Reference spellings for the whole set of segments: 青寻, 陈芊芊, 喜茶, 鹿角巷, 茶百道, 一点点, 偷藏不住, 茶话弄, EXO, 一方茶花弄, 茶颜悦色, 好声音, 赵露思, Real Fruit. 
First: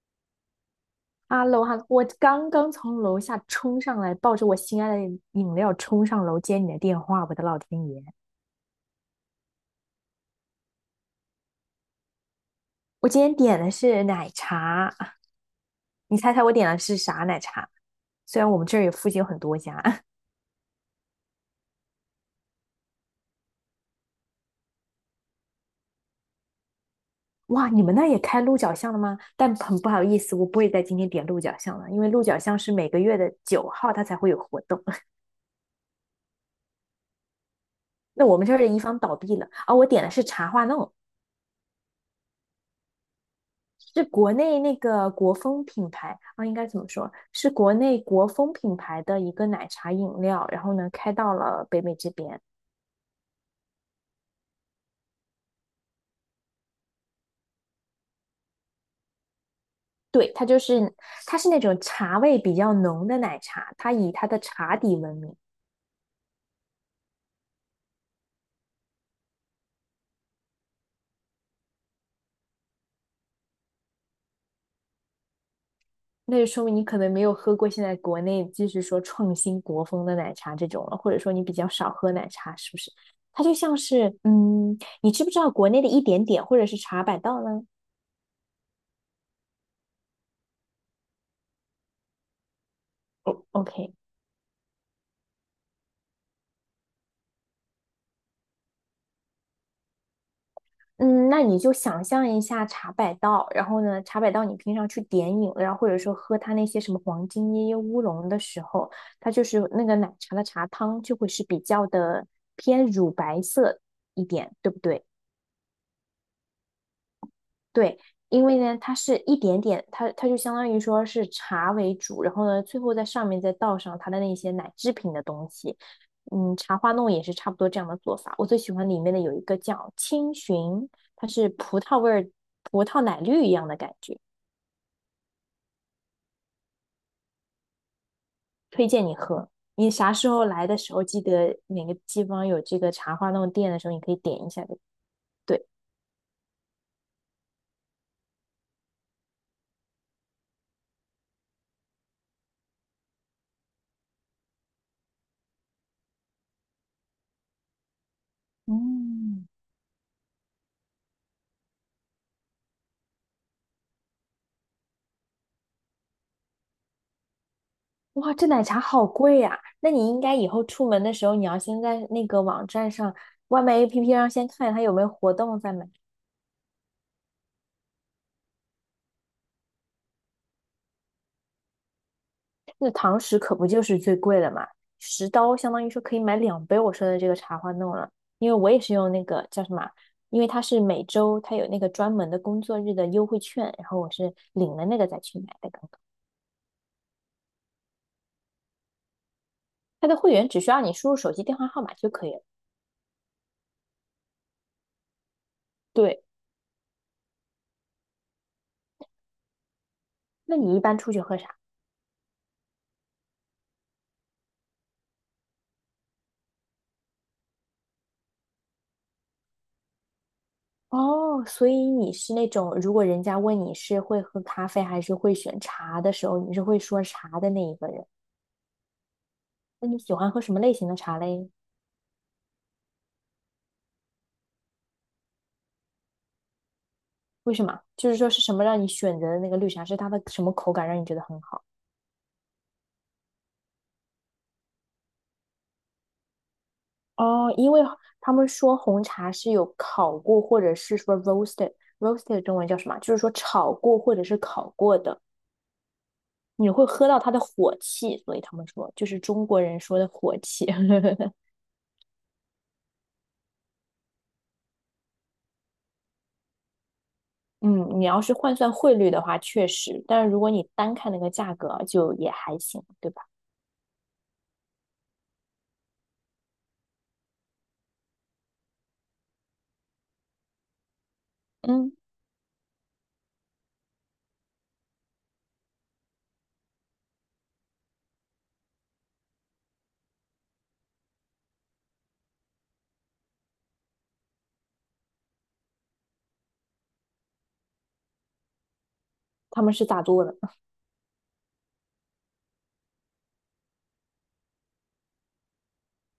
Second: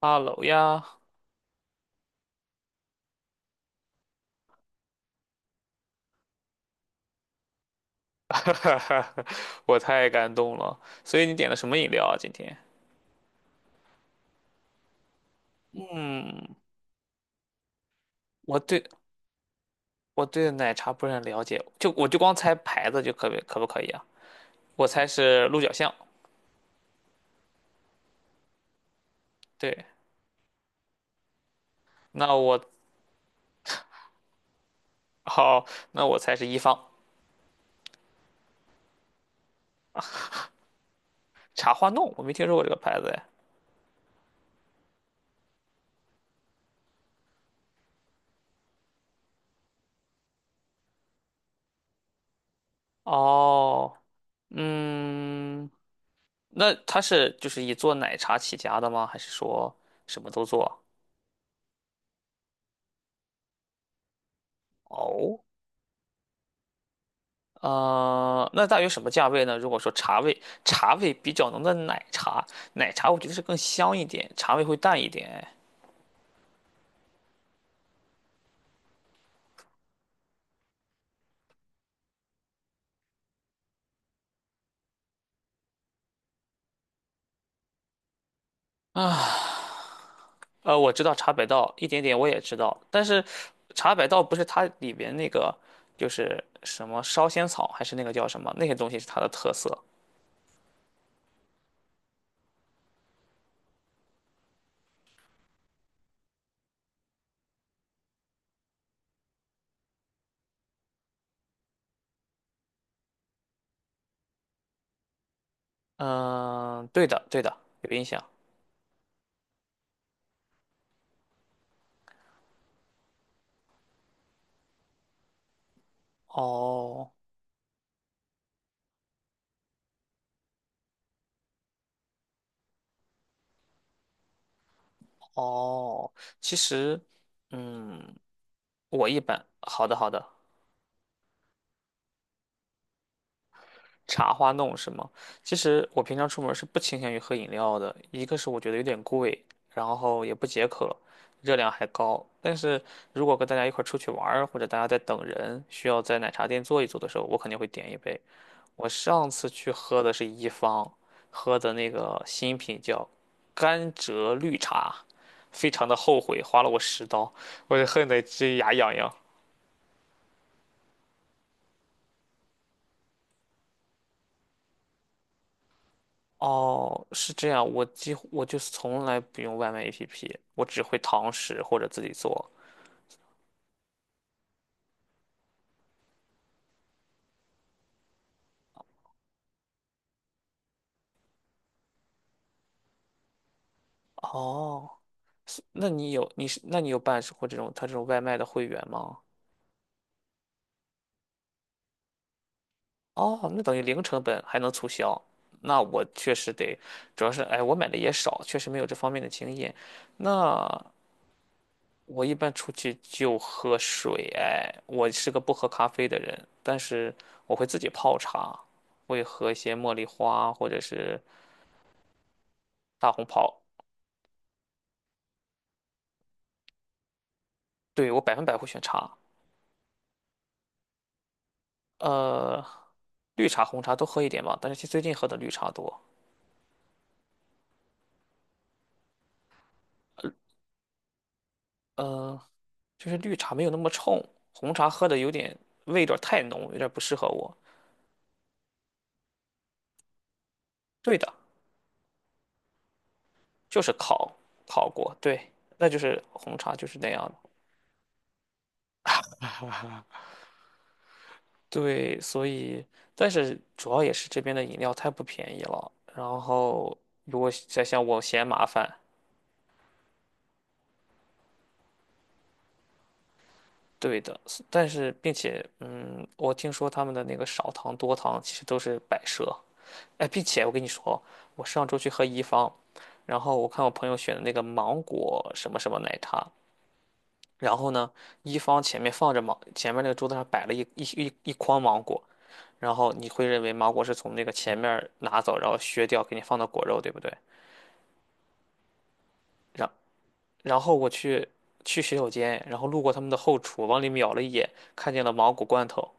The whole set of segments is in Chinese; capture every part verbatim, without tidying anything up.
哈喽呀，哈喽哈喽，我刚刚从楼下冲上来，抱着我心爱的饮料冲上楼接你的电话，我的老天爷！我太感动了。所以你点了什么饮料啊？今天？我今天点的是奶茶，你猜猜我嗯，点的是啥奶茶？虽然我我们这儿对也附近有很多家，我对奶茶不是很了解，就我就光猜牌子就可不可不可以啊？我猜是鹿角巷。哇，你们那儿也开鹿角巷了吗？但很对，不好意思，我不会在今天点鹿角巷了，因为鹿那角巷我是每个月的九号它才会有活动。好，那我猜是一方。 那我们这儿的一方倒闭了啊，我点的是茶话弄。茶花弄，我没听说过这个牌子哎。是国内那个国风品牌啊，应该怎么说？是国内国风品牌的一个奶茶饮料，然后呢开到了北美这边。哦，嗯，那它是就是以做奶茶起家的吗？还是说什么对，都它就做？是它是那种茶味比较浓的奶茶，它以它的茶底闻名。哦，呃，那大约什么价位呢？如果说茶味，茶味比较浓的奶茶，奶茶我觉得是更香一点，茶味会淡一点。那就说明你可能没有喝过现在国内就是说创新国风的奶茶这种了，或者说你比较少喝奶茶，是不是？它就像是，嗯，你知不知道国内的一点点或者是茶百道呢呃，我知道茶百道一点点我也知道，但是哦 OK，茶百道不是它里边那个就是什么烧仙草，还是那个叫什么那些东西是它的特色。嗯，那你就想象一下茶百道，然后呢，茶百道你平常去点饮料，或者说喝它那些什么黄金椰椰乌龙的时候，它就是那个奶茶的茶汤就会是比较的偏乳白色一点，对不对？嗯、对的，对的，有对，印象。因为呢，它是一点点，它它就相当于说是茶为主，然后呢，最后在上面再倒上它的那些奶制品的东西。嗯，茶花弄哦也是差不多这样的做法。我最喜欢里面的有一个叫青寻，它是葡萄味儿、葡萄奶绿一样的感觉，哦，其实，嗯，推荐我你一般，喝。好你的好啥时的。候来的时候，记得哪个地方有这个茶花弄店的时候，你可以茶点一花下弄的是吗？其对，实我平常出门是不倾向于喝饮料的，一个是我觉得有点贵，然后也不解渴，热量还高。但是如果跟大家一块儿出去玩儿或者大家在等人，需要在奶茶店坐一坐的时候，我肯定会点一杯。我上嗯。次去喝的是一方，喝的那个新品叫甘蔗绿茶，非常的后悔，花了我十刀，我就恨得哇，这直奶牙茶痒好痒。贵呀、那你应该以后出门的时候，你要先在那个网站上、外卖 A P P 上先看它有没有活动再买。哦，是这样，我几乎我就是从来不用外卖 A P P，我只会堂食或者自己做。那堂食可不就是最贵的嘛，十刀相当于说可以买两杯我说的这个茶花弄了。因为我也是用那个叫什么，因为它是每周它有那个专门的工作日的优惠券，然后我是领了哦，那个再去买是的刚那刚你有你是那你有办过这种他这种外卖的会员吗？它的会员只需要你输入手机电话号码就可以了。哦，那等于零成本还能促销，那我对，确实得，主要是哎我买的也少，确实没有这方面的经验。那你一那般出去喝啥？我一般出去就喝水，哎，我是个不喝咖啡的人，但是我会自己泡茶，会喝一些茉莉花或者是哦，所以你是那种，如果大红人家问袍。你是会喝咖啡还是会选茶的时候，你是会说茶的那一个人。对，我百分百会选茶，那你喜欢喝什么类型的茶嘞？呃，绿茶、红茶都喝一点吧，但是最近喝的绿茶多，为什么？就是说是什么让你选择的那个绿茶，是它的什么口感让你觉得很好？呃，就是绿茶没有那么冲，红茶喝的有点味道太浓，有点不适合哦，我。因为他们说红茶是有烤过，或者是说 对的，roasted，roasted 中文叫什么？就是说炒就是过或者烤是烤烤过过，的，对，那就是红你茶会就是喝那到样它的的。火气，所以他们说就是中国人说的火气。对，所以但是主要也是这边的饮料太不便宜了，然后如果再嗯，像你要我是嫌换麻算烦，汇率的话，确实，但是如果你单看那个价格，就也还行，对吧？对的，但是并且嗯，我听说他们的那个少糖多糖其实都是摆设。哎，并且我跟你说，我上嗯，周去喝一方，然后我看我朋友选的那个芒果什么什么奶茶，然后呢，一方前面放着芒，前面那个桌子上摆了一一一一筐芒果，然后你会认为芒果是从那个前面拿走，然后削掉给你放到果肉，对不对？他们是然咋做的？然后我去去洗手间，然后路过他们的后厨，往里瞄了一眼，看见了芒果罐头。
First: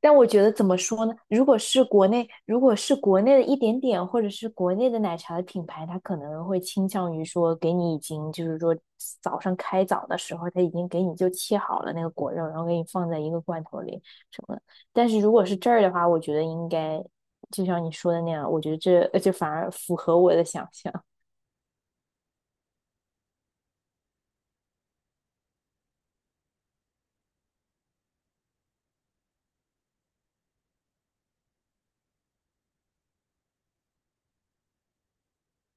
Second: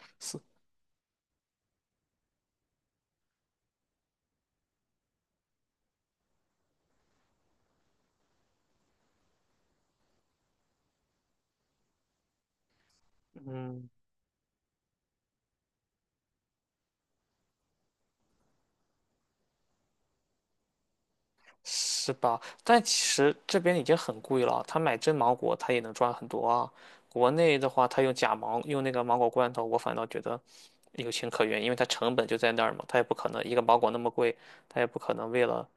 但我觉得怎么说呢？如果是国内，如果是国内的一点点，或者是国内的奶茶的品牌，它可能会倾向于说给你已经就是说早上开早的时候，它已经给你就切好了那个果肉，然后给你放在一个罐头嗯，里什么的。但是如果是这儿的话，我觉得应该就像你说的那样，我觉得这这反而符合我的想象。是吧？但其实这边已经很贵了，他买真芒果他也能赚很多啊。国内的话，他用假芒，用那个芒果罐头，我反倒觉得有情可原，因为它成本就在那儿嘛，他也不可能一个芒果那么贵，他也不可能为了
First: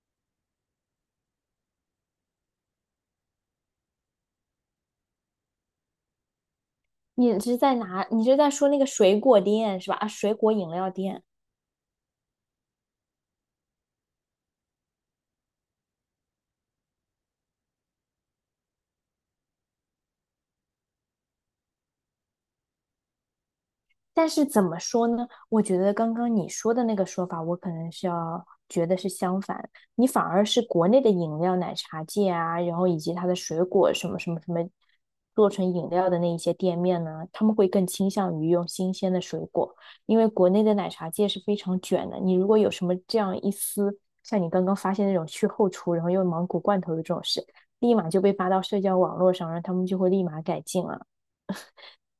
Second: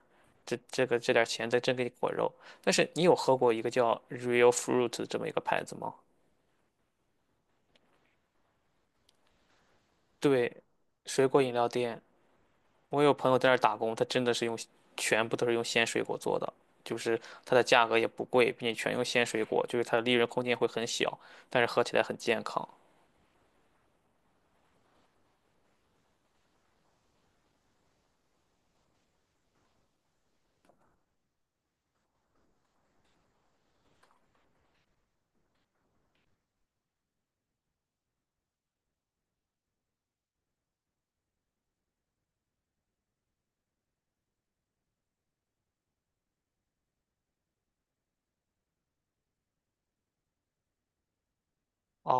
这这个这点儿钱再真给你果肉。但是你有喝过一个叫 Real Fruit 这么一个牌子吗？你是在哪？你是在说那个水果店是吧？啊，水果对，饮料店。水果饮料店，我有朋友在那儿打工，他真的是用全部都是用鲜水果做的，就是它的价格也不贵，并且全用鲜水果，就是它的利润空间会很小，但是喝起来很健康。但是怎么说呢？我觉得刚刚你说的那个说法，我可能是要觉得是相反。你反而是国内的饮料、奶茶界啊，然后以及它的水果什么什么什么做成饮料的那一些店面呢，他们会更倾向于用新鲜的水果，因为国内的奶茶界是非常卷的。你如果有什么这样一丝，像你刚刚发现那种去后厨，然后用芒果罐头的这种事，立马就被发到社交网络上，然后他们就会立马改进了。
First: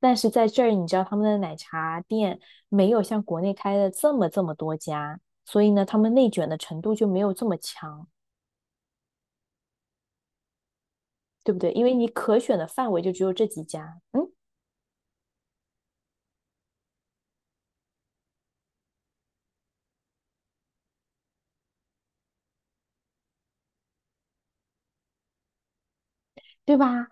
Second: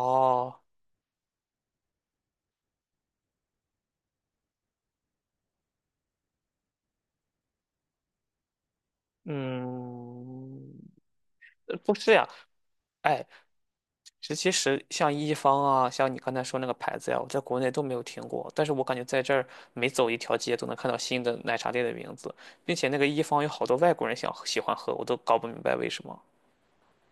但是在这儿，你知道他们的奶茶店没有像国内开的这么这么多家，所以呢，他们内卷的程度就没有这么强，嗯，对不对？呃因为不你是呀，可选的范围就哎，只有这几家，嗯，这其实像一方啊，像你刚才说那个牌子呀，我在国内都没有听过，但是我感觉在这儿每走一条街都能看到新的奶茶店的名字，并且那个一方有好多外国人想喜欢喝，我都搞不明白为什么。对吧？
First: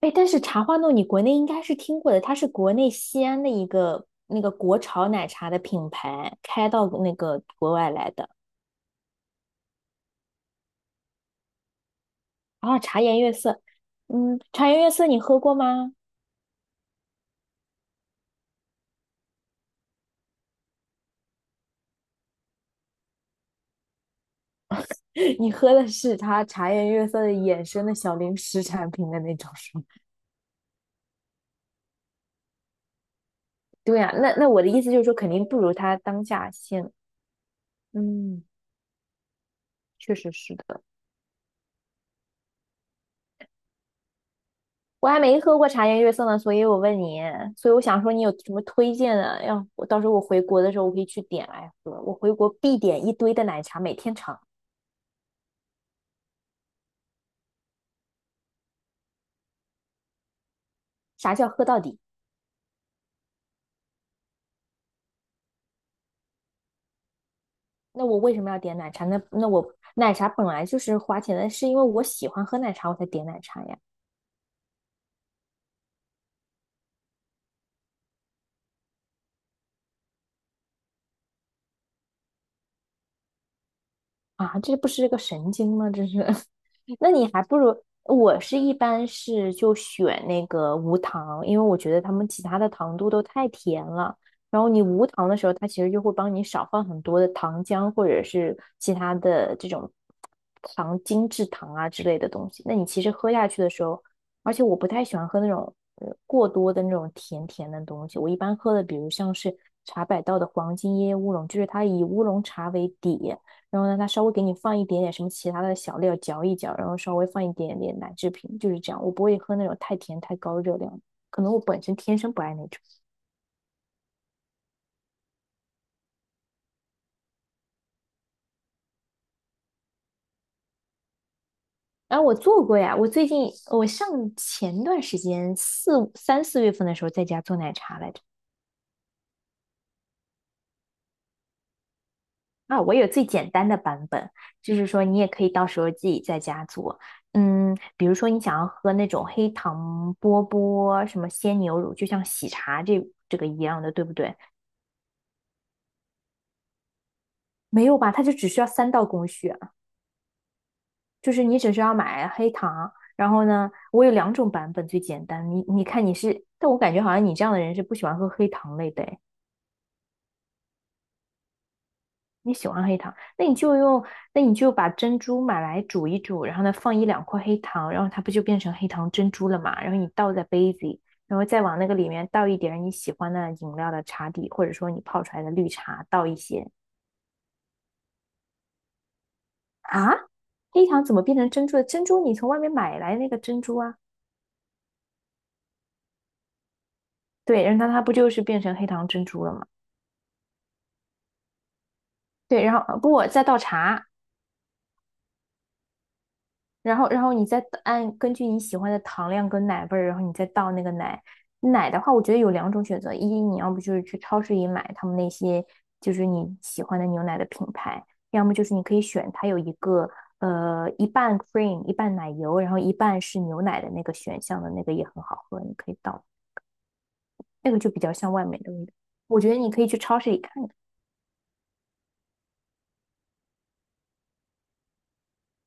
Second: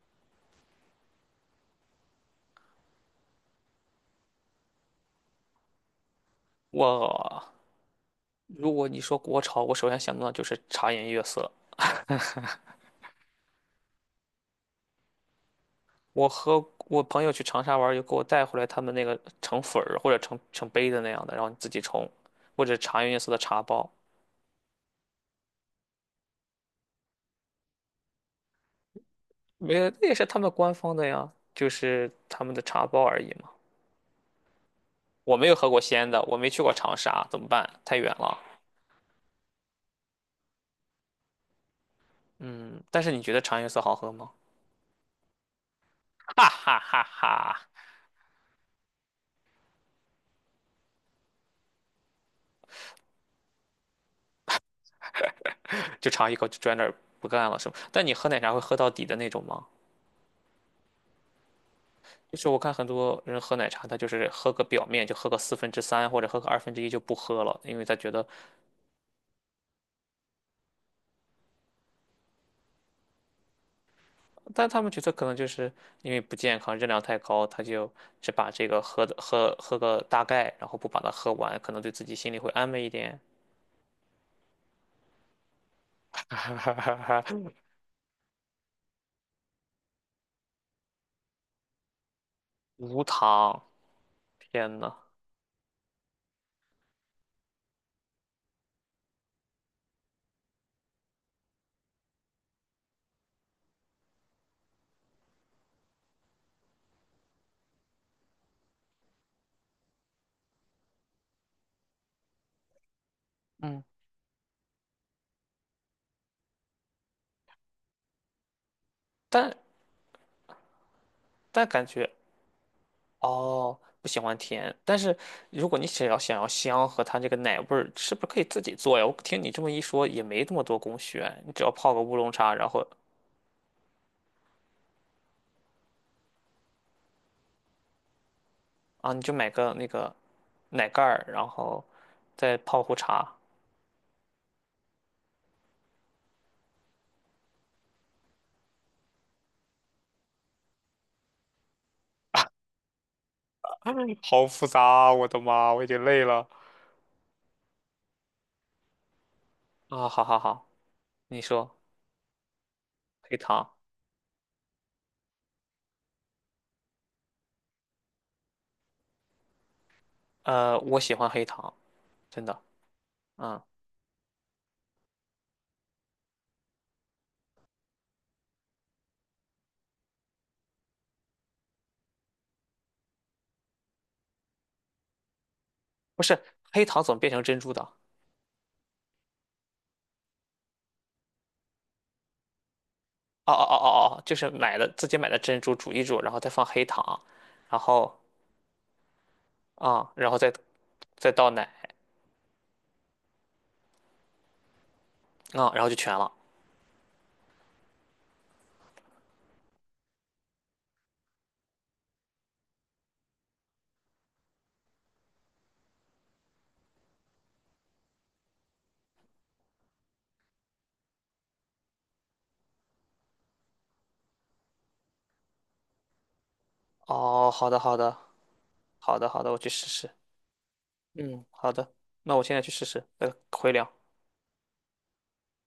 哎，但是茶花弄你国内应该是听过的，它是国内西安的一个那个国潮奶茶的品牌开到那个我国外来的。如果你说国潮，我首先想到的就是茶颜悦色。啊，茶颜悦色，嗯，茶颜悦色你喝过吗？我和我朋友去长沙玩儿，就给我带回来他们那个成粉儿或者成成杯的那样的，然后你自己冲，或者茶颜悦色的茶包，你喝的是它茶颜悦色的衍生的小零食产品的那种没是吗？有，那也是他们官方的呀，就是他们的茶包而已嘛。对呀、那那我的意思就是说，肯我定没有不喝如过他鲜的，当我没下去过鲜。长沙，怎么办？太远了。嗯，确实是的。嗯，但是你觉得茶颜悦色好喝吗？我还没喝过茶颜悦色呢，哈所以我哈问哈你，哈，所以我想说你有什么推荐的？要我到时候我回国的时候，我可以去点来喝。我回国必点一堆的奶茶，每天尝。就尝一口就转那儿不干了是吗？但你喝奶茶会喝到底的那种吗？啥叫喝到底？就是我看很多人喝奶茶，他就是喝个表面，就喝个四分之三或者喝个二分之一就不喝了，因为他那觉我得，为什么要点奶茶？那那我奶茶本来就是花钱的，是因为我喜欢喝奶茶我才点奶茶呀。但他们觉得可能就是因为不健康，热量太高，他就只把这个喝的喝喝个大概，然后不把它喝完，可能对自己心里会安慰一点。啊，这不是个神经吗？这是，那你还 不如我是一般是就选那个无糖，因为我觉得他们其他的糖无度都太糖，甜了。然后天你呐，无糖的时候，它其实就会帮你少放很多的糖浆或者是其他的这种糖精制糖啊之类的东西。那你其实喝下去的时候，而且我不太喜欢喝那种呃过多的那种甜甜的东西，我一般喝的比如像是茶百道的黄金椰乌龙，就是它以乌龙茶为底。然嗯，后呢，它稍微给你放一点点什么其他的小料嚼一嚼，然后稍微放一点点奶制品，就是这样。我不会但喝那种太甜太高热量的，可能我但本感身觉。天生不爱那种。哦，不喜欢甜，但是如果你想要想要香和它这个奶味儿，是不是可以自己做呀？我听你这么一说，也没那么多工序啊，你只要泡个乌哎，龙我茶，做然过后呀，我最近我上前段时间四三四月份的时候在家做奶茶来着。啊，你就买个那个奶盖儿，然后再啊，泡我壶有最茶。简单的版本，就是说你也可以到时候自己在家做。嗯，比如说你想要喝那种黑糖波波什么鲜牛乳，就像喜茶这这个一样的，哎对不对？好复杂啊我的妈，我已经累了。没有吧？它就只需要三道工序，啊，好好好，就你是你只说需要买黑糖，然黑后糖，呢，我有两种版本最简单。你你看你是，但我感觉好像你这样的人是不喜欢喝黑糖类的诶，呃，我喜欢黑糖，真你的，喜欢黑糖，那你嗯，就用，那你就把珍珠买来煮一煮，然后呢放一两块黑糖，然后它不就变成黑糖珍珠了嘛？然后你倒在杯子里，然后再往那个里面倒一点你喜欢的饮料的茶底，或者说你泡出来的绿茶不倒一是些黑糖怎么变成珍珠的？啊。黑糖怎么变成珍珠的？珍珠你从外面买来那个哦珍哦哦珠啊，哦哦，就是买的自己买的珍珠煮一煮，然后再放黑糖，对，然然后它它不后就是变成黑糖珍珠了吗？啊，然后再再倒奶对，然后呃不，再倒茶，啊，然后就全了。然后然后你再按根据你喜欢的糖量跟奶味儿，然后你再倒那个奶。奶的话，我觉得有两种选择，一你要不就是去超市里买他们那些就是你喜欢的牛奶的品牌，要么就是你可以选它有一个呃一半 cream 一半奶油，然后一半是牛奶的那个选项的那个也很好喝，你可以倒，哦，好那个的，就好比较的，像外面的味道。好的，我好觉的，得我去你可试以去试。超市里看看。嗯，好的，那我现在去试试，呃，回聊。